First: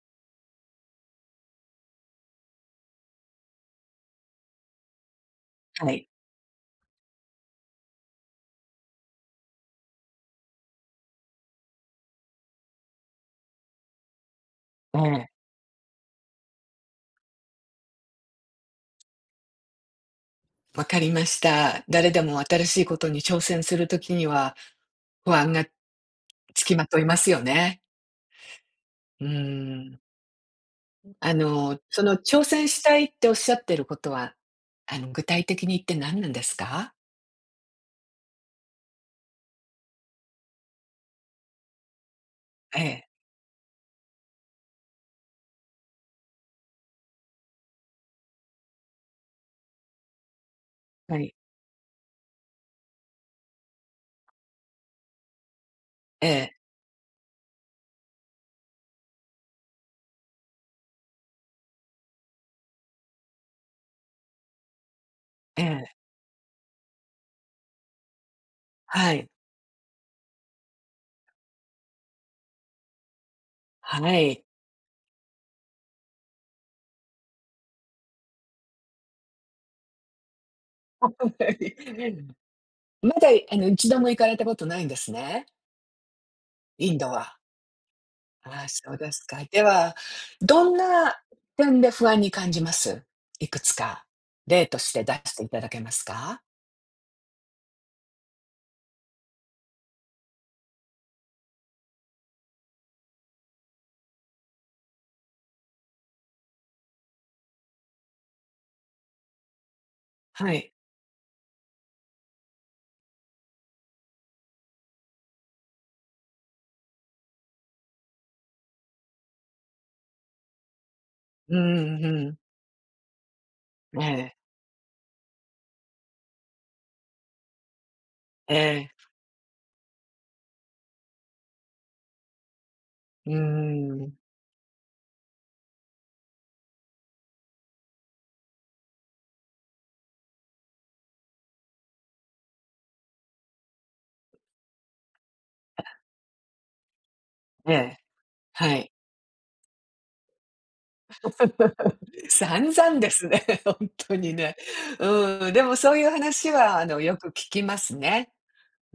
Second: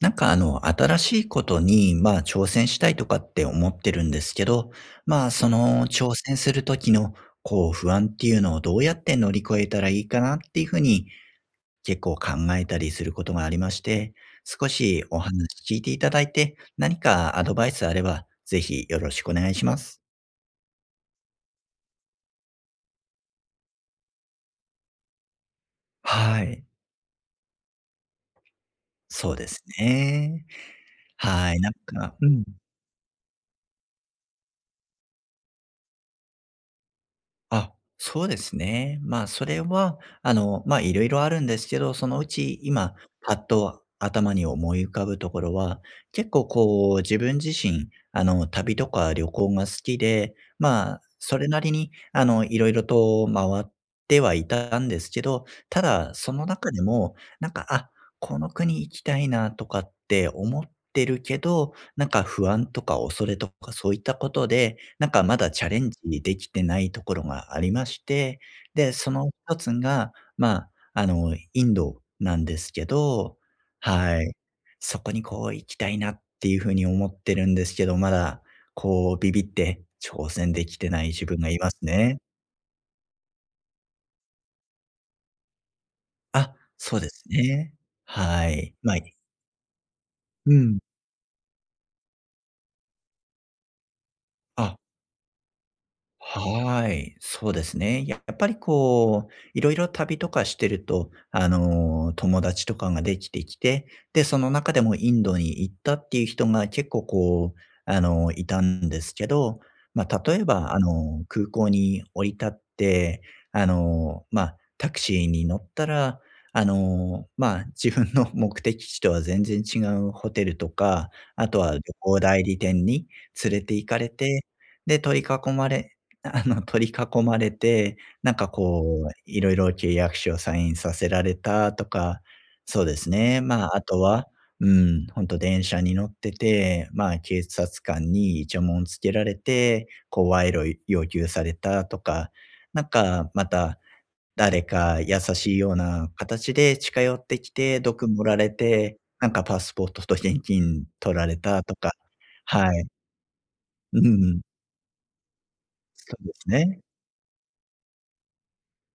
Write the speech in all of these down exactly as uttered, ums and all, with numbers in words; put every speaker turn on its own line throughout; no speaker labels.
なんかあの、新しいことに、まあ、挑戦したいとかって思ってるんですけど、まあ、その
はい。
挑戦する時の、こう、不安っていうのをどうやって乗り越えたらいいかなっていうふうに結構考えたりすることがありまして、少
え
しお
え、
話聞いていただいて、何かアドバイスあれば、ぜひよろしくお願いします。
わかりました。誰でも新しいことに挑戦するときには、不安が
はい。
付きまといますよね。う
そうです
ーん。
ね。
あ
はい。なん
の、そ
か、
の
うん。
挑戦したいっておっしゃってることは、あの、具体的に言って何なんですか？
あ、そうですね。まあ、それは、あの、まあ、いろいろあるんですけど、そのうち
え
今、
え、
パッと頭に思い浮かぶところは、結構こう、自分自身、あの、旅とか旅行が好きで、まあ、
はい。
それなりに、あの、いろいろと回ってはいたんですけど、ただ、
え
その
え、
中でも、なんか、あ、この国行きたいなとかって思ってるけど、なんか不安とか恐れとかそういったことで、なんかまだ
え
チャレ
え、
ンジできてないところがありまして、で、そ
はい、
の一つが、まあ、あの、インドなんですけど、
は
はい。
い。
そこにこう行きたいなっていうふうに思ってるんですけど、まだこうビビって挑戦できてない 自分がいますね。
まだ、あの、一度も行かれたことないんですね？
あ、
イン
そう
ド
です
は。
ね。は
ああ、
い。
そ
ま
う
あ、
ですか。では、
う
どん
ん。
な点で不安に感じます？いくつか、例
あ、
として出していただけますか？
はい、そうですね。やっぱりこう、いろいろ旅とかしてると、あの、友達とかができてきて、で、その中でもインドに行ったっていう人が結構こう、あの、いたんですけど、まあ、例え
はい。
ば、あの、空港に降り立って、あの、まあ、タクシーに乗ったら、あの、まあ、自分の 目的地とは全然違うホテルとか、あ
う
とは旅
ん
行
うん、
代理店に連れて行かれ
ええ、
て、で、取り囲まれあの、取り囲まれて、なんか
ええ、
こう、いろいろ契約書をサインさせられたとか、そうです
う
ね。まあ、あと
ん、
は、うん、ほんと電車に乗ってて、まあ、警察官にイチャモンつけられて、こう、賄賂要求されたとか、なんか、また、誰か優しいような形で近寄ってき
え
て、
え、
毒盛られ
はい。
て、なんかパスポートと現金取られたとか、
散
はい。
々ですね、本
う
当に
ん、
ね。うん、でもそういう
そうです
話は、
ね。
あの、よく聞きますね。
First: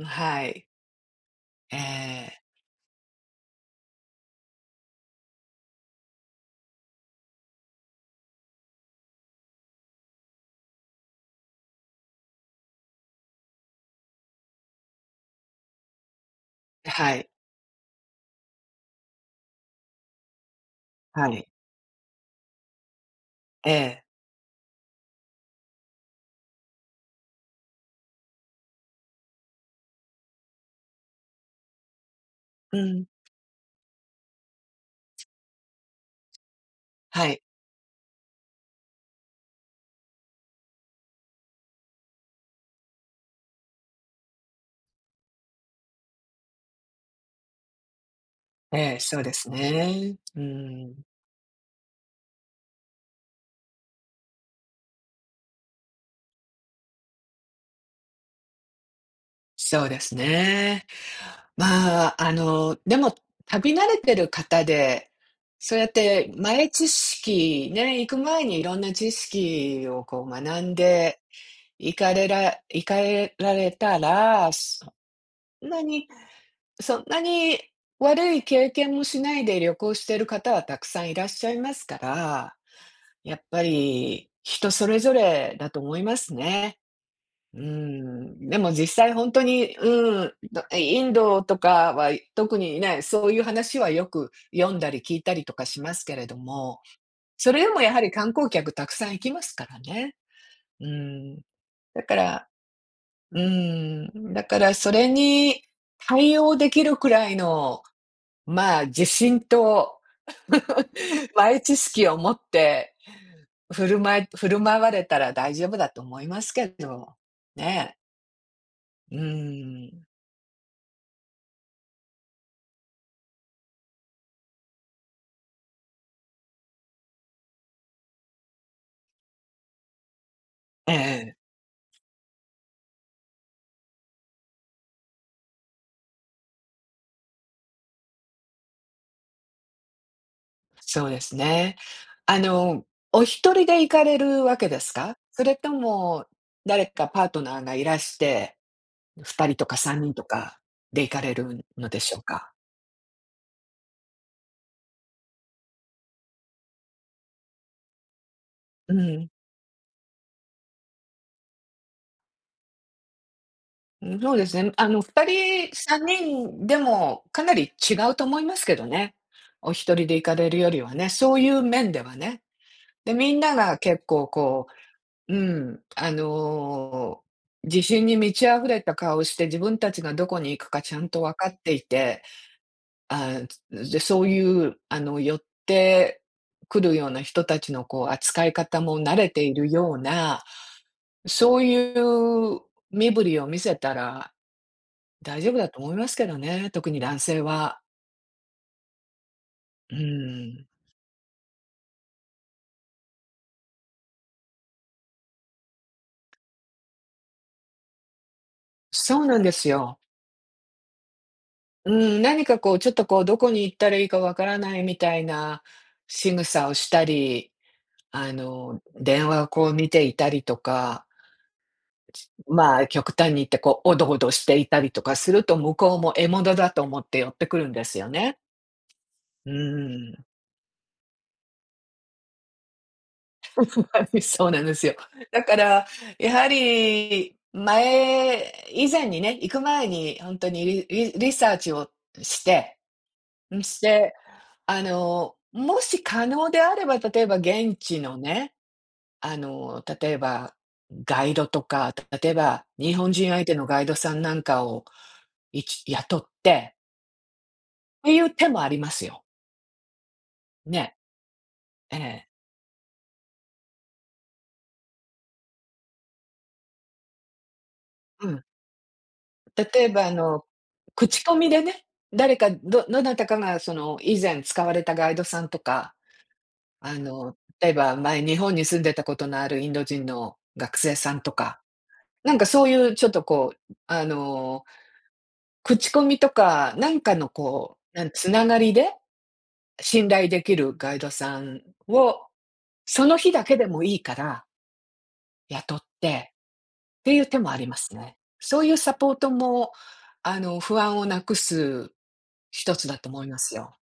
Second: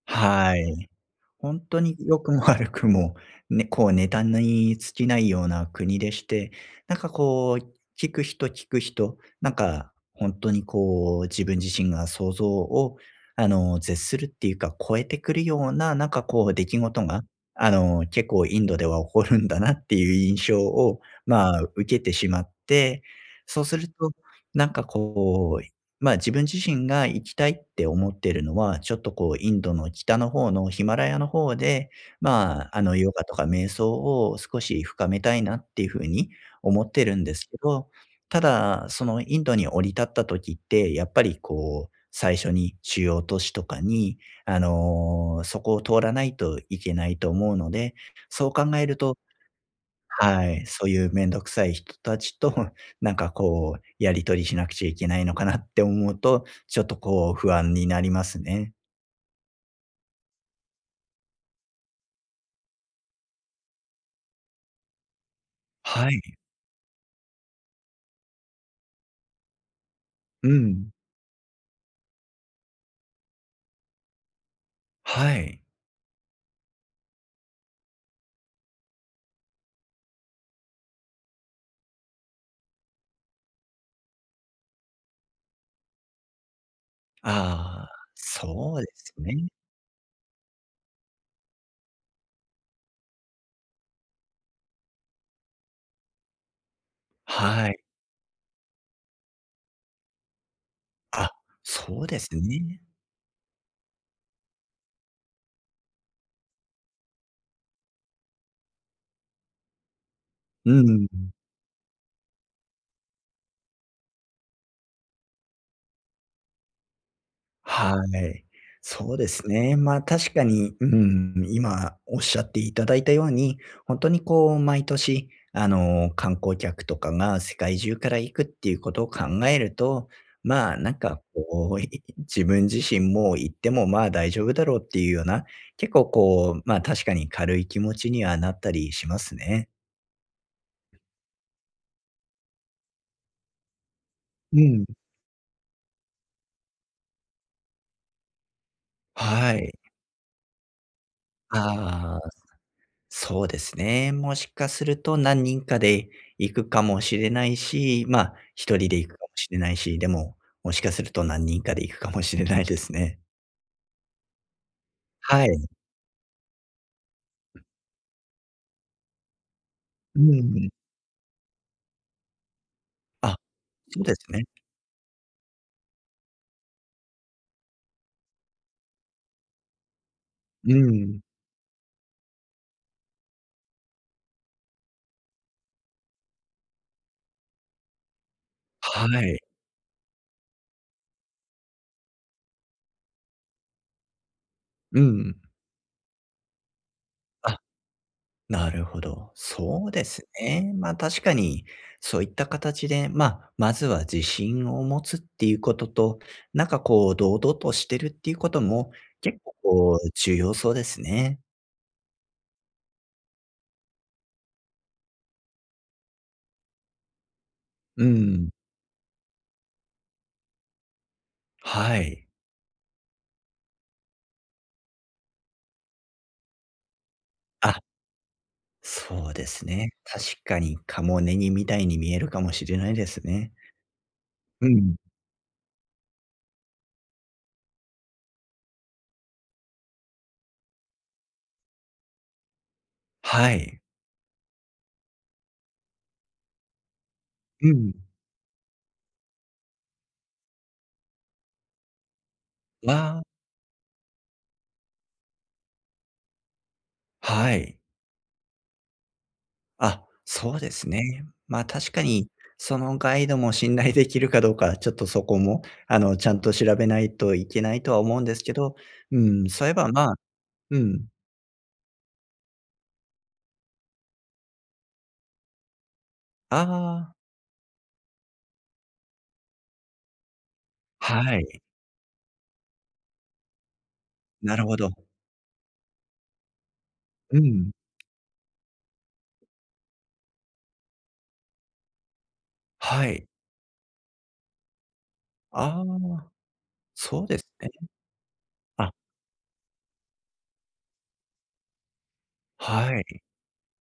は
は
い。
い。本
え
当に良く
え、
も悪くも、ね、こうネタに尽きないような国でして、なんかこう、聞く人聞く人、なんか本当にこう、自分自身が想像を、あの、絶するっていうか、超えてくるような、なんかこう出来事
は
が、
い、
あの、結構インドでは起こるんだなっていう印象を、
はい。
まあ、受けてしまって、そう
え
する
え、
と、なんかこう、まあ、自分自身が行きたいって思ってるのは、ちょっとこうインドの北の方のヒマラヤの方で、ま
う
あ、あの
ん、
ヨガとか瞑想を少し深めたいなっていう風に思ってるん
は
で
い。
すけど、ただ、そのインドに降り立った時って、やっぱりこう、最初に主要都市とかに、あの、そこを通らないといけないと思うので、そう考え
え
る
え、
と、
そうですね。う
はい、そう
ん。
いうめんどくさい人たちと、なんかこう、やり取りしなくちゃいけないのかなって思うと、ちょっとこう不安になりますね。
そうですね。まあ、あの、でも、旅慣れてる方で、そうやっ
はい。
て前知識ね、行く前にいろんな知識をこう
う
学ん
ん。
で行かれら行かれられたら、そ
はい。
んなにそんなに悪い経験もしないで旅行してる方はたくさんいらっしゃいますから、やっぱり人それぞれだと思いますね。
あ
うー
あ、
ん、でも
そうで
実際
す
本当
ね。
に、うん、どインドとかは特にね、そういう話はよく読んだり聞いたりとかしますけれども、それ
は
でも
い。
やはり観光客たくさん行きますからね。う
あ、
ん、
そ
だ
う
か
です
ら
ね。
うん、だからそれに対応できるくらいの、まあ、自信と
うん。
前知識を持って振る舞い振る舞われたら大丈夫だと思いますけど、ね。
はい。
う
そうですね。
ー
ま、あ
ん。
確かに、うん、今おっしゃっていただいたように、本当にこう毎年、あの、観光客とかが世界中から行くっていうことを考えると、まあ、
え
なんか
え。
こう、い自分自身も行っても、まあ、大丈夫だろうっていうような、結構こう、ま、あ確かに軽い気持ちにはなったりしますね。
そうですね。あの、お一人で行かれるわ
う
けで
ん。
すか？それとも、誰かパートナーがいらして、ふたり
は
と
い。
かさんにんとかで行かれるのでしょ
あ
う
あ。
か？
そうですね。もしかすると何人かで行くかもしれないし、まあ、一人
う
で行くか
ん。
もしれないし、でも、もしかすると何人かで行くかもしれないですね。
うん、そうですね。あの、2
はい。
人、さんにんでもかなり違うと思いますけどね。お一人で
う
行かれるよ
ん。
りはね、そういう面ではね。で、み
あ、
んなが
そ
結
うで
構
すね。
こう、うん、あの、自信に満ち溢れた顔をして、自分たちがどこに行く
う
かちゃん
ん。
と分かっていて、ああ、で、そういう、あの、寄ってくるような人たちの、こう、扱い方も
は
慣れ
い。
ているような、そういう身振りを見せたら
うん。
大丈夫だと思いますけどね、特に男性
あ、
は。
なるほど。そう
う
です
ん。
ね。まあ、確かにそういった形で、まあ、まずは自信を持つっていうことと、なんかこう堂々としてるっていうことも、
そうな
結
んで
構
すよ。
こう重要そうですね。
うん、何かこう、ちょっとこう、どこに行ったらいいかわからないみたいな仕草をしたり、
う
あ
ん。
の、電話をこう見ていたりとか、
はい。
まあ、極端に言ってこう、おどおどしていたりとかすると、向こうも獲物だと思って寄ってくるん
あ、
ですよね。
そうで
う
すね。
ーん。
確かにカモネギみたいに見えるかもしれないですね。
はい、そうなん
う
ですよ。
ん。
だから、やはり前以前にね、行く前にほんとにリリリサーチをして、
は
ん、し
い。
て、あの、もし可能であれば、例えば
う
現
ん。
地のね、あの、例えばガイドとか、例えば日本
は、
人相手のガイドさんなんかを、いち雇って
はい。
ていう手もありますよ。
あ、そうです
ね。
ね。まあ、確
え
か
え。
にそのガイドも信頼できるかどうか、ちょっとそこも、あの、ちゃんと調べないといけないとは思うん
う
で
ん。
すけど、うん、そう
例
いえ
え
ば、
ばあ
まあ、
の、
うん。
口コミでね、誰かどどなたかがその以前使われたガイドさんとか、あ
あ
の、例えば前日本に住んでたことのあるインド人の学生
あ、
さんと
は
か、
い、
なんかそういうちょっとこう、あ
なる
の、
ほど。
口コミとか、なんかの
うん。
こう、なんつながりで、信頼できるガイドさんを、そ
は
の
い。
日だけでもいいから雇っ
ああ、
ててい
そ
う
うで
手
す
もあり
ね。
ますね。そういう
あ、
サポートも、あの、不安をなくす一つだ
は
と思
い。
いますよ。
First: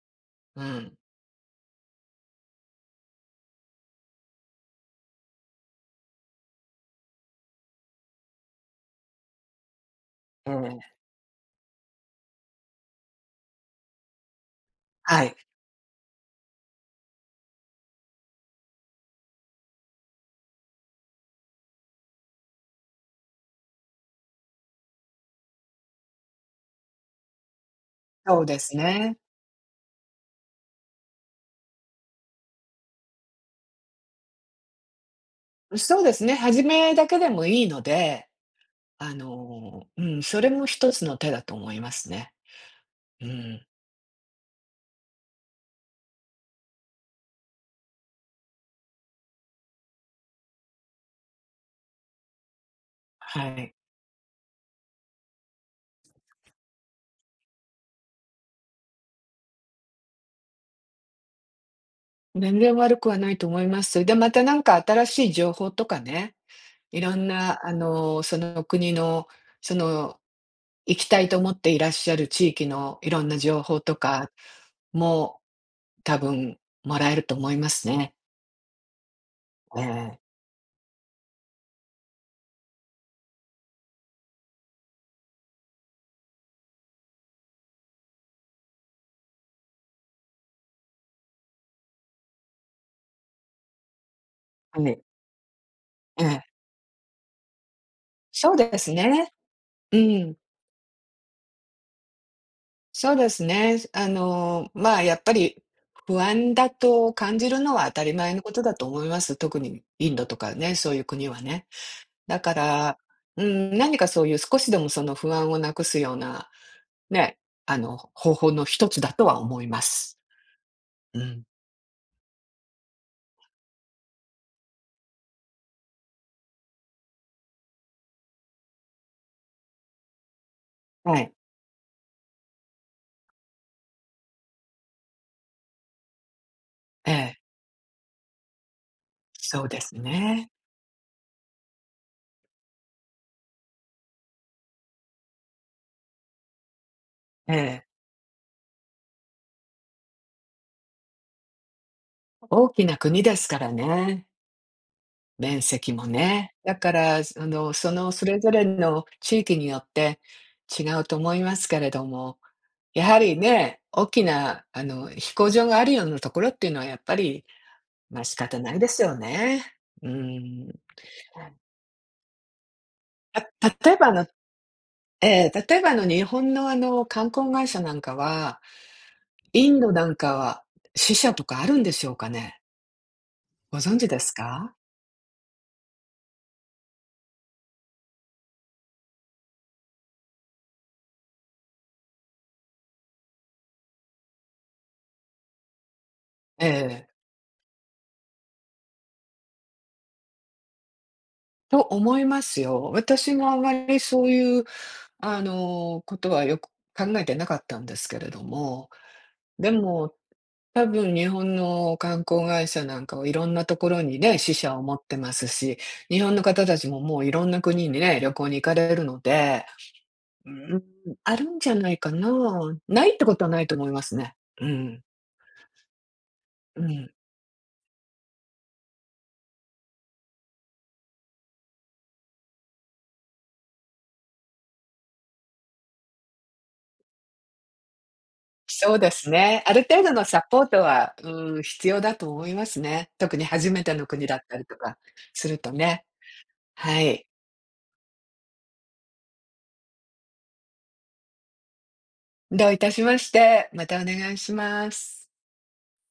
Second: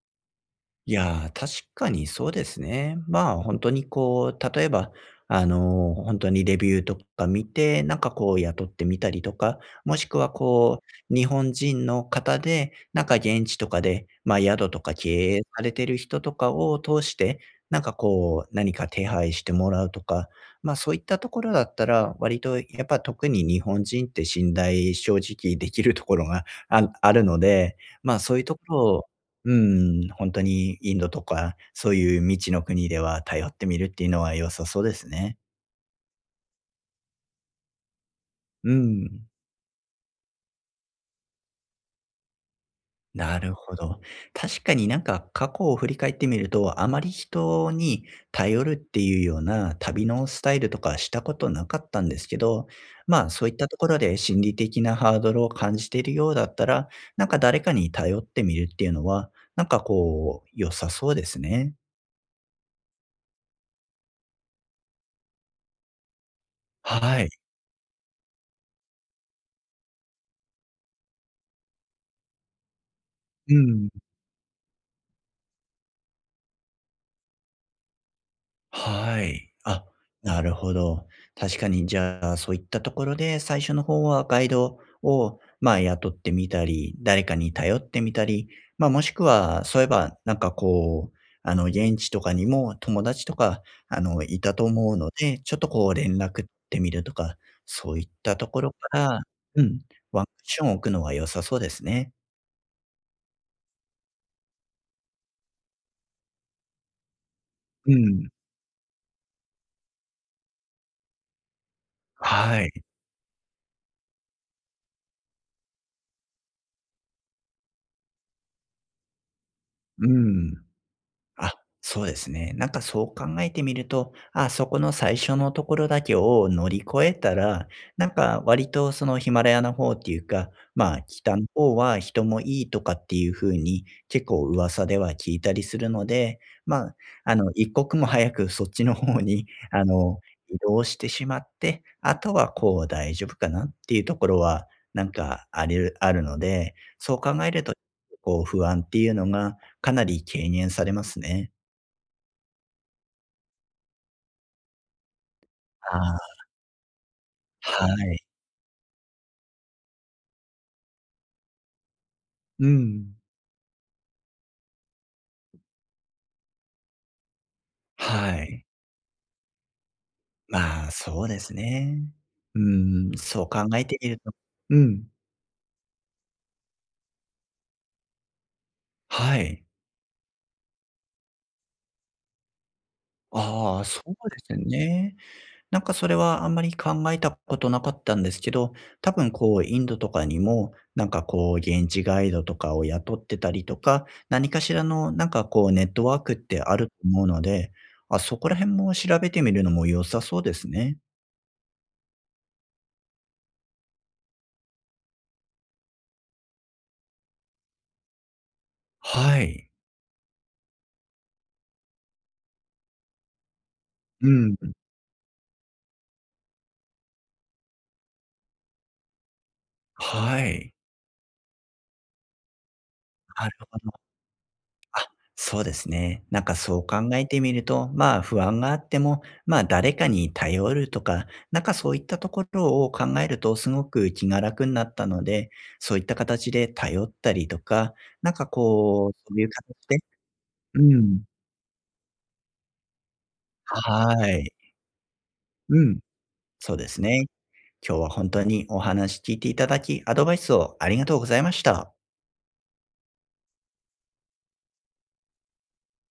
う
い
ん。
やー、確かにそうですね。まあ、本当にこう、例えば、あの、ほんにレビューとか見て、なんかこう雇ってみたりとか、もしくは
ええ。
こう、日本人の方で、なんか現地とかで、ま、あ宿とか
はい。
経営されてる人とかを通して、なんかこう、何か手配してもらうとか、ま、あそういったところだったら、割とやっぱ特に日本人って信頼正直できるところがああるので、ま、あそう
そ
いう
う
と
で
こ
す
ろ、
ね。
うん、本当にインドとか、そういう未知の国では頼ってみるっていうのは良さそうですね。
そうですね、始めだけでもいいので、
う
あ
ん、
の、うん、それも一つの手だと思いますね。う
なる
ん。
ほど。確かになんか過去を振り返ってみると、あまり人に頼るっていうような旅のスタイルとかしたことなかったんですけど、まあ、
は
そういった
い。
ところで心理的なハードルを感じているようだったら、なんか誰かに頼ってみるっていうのは、なんかこう、良さそうですね。
全然悪くはないと思います。で、またなんか新しい情報とかね、いろ
は
ん
い。
な、あの、その国の、その、行きたいと思っていらっしゃる地域のいろんな
う
情報
ん。
とかも、多分もらえると思いますね。
はい。
え
あ、
え。
なるほど。確かに、じゃあ、そういったところで、最初の方はガイドを、まあ、雇ってみたり、誰かに頼ってみたり、まあ、もしくは、そういえば、なんかこう、あの、現地とかにも友達とか、あの、いたと
は
思う
い。
ので、ちょっとこう、連
ええ。
絡ってみるとか、そういったと
そう
ころ
で
か
す
ら、
ね。
うん、
う
ワンク
ん。
ッション置くのは良さそうですね。
そうですね。あの、まあ、やっぱり不安だと感じるのは当
う
たり
ん。
前のことだと思います。特にインドとかね、そういう国はね。だか
はい。
ら、うん、何かそういう少しでもその不安をなくすようなね、あの、方法の一つだとは思いま
う
す。
ん。
うん。
あ、そうですね。なんかそう考えてみると、あ、そこの最初のところだけを乗り越えたら、なんか割とそのヒマラヤの方っていうか、まあ
はい。
北の方は人もいいとかっていう風に結構噂では聞いたりするので、まあ、
え
あ
え、
の一刻も早くそっちの方に
そう で
あ
す
の
ね。
移動してしまって、あとはこう大丈夫かなっていうところはなんかありあるので、そう考え
え
ると
え。
こう不安っていうのがかなり軽減されますね。
大きな国ですからね、面積
あ
も
あ、
ね。だから、あの、
は
その
い。
それぞれの地域によって違うと思いますけれども、
う
や
ん。
はりね、大きなあの、飛行場があるようなところっていうのはやっぱり、まあ、
は
仕方
い。
ないですよね。うん。
まあ、そうですね。うーん、そう考
た
え
例え
て
ば、
み
あ
る
の、
と、うん。
ええ、例えばあの、日本のあの、観光会社なんかは
はい。
インドなんかは、死者とかあるんでしょうかね？ご
ああ、
存
そ
知
う
です
です
か？
ね。なんかそれはあんまり考えたことなかったんですけど、多分こうインドとかにも、なんかこう現地ガイドとかを雇ってたりとか、何かしらのなんかこうネットワークって
え
あると
え。
思うので、あ、そこら辺も調べてみるのも良さそうですね。
と思いますよ。私もあまりそういう、あの、ことはよく考えてなかったんですけれども、
はい。
でも、多分日本の観光会社なんかはいろんなところに
う
ね、支
ん。
社を持ってますし、日本の方たちももういろんな国にね、旅行に行かれるので、
は
う
い。
ーん、あるんじゃないかな。ないってこと
な
は
る
ないと
ほ
思い
ど。
ますね。うん、
あ、そうですね。なんかそ
う
う考
ん。
えてみると、まあ不安があっても、まあ誰かに頼るとか、なんかそういったところを考えるとすごく気が楽になったので、そういった形で頼ったりとか、なんか
そう
こ
で
う、
す
そういう
ね。あ
形
る
で、
程度のサポート
う
は、
ん。
うん、必要だと思いますね。特に初めての国
は
だっ
い。
たりとかすると
うん。
ね。
そうで
は
す
い。
ね。今日は本当にお話聞いていただき、アドバイスをありがとうございました。
どういたしまして。またお願いします。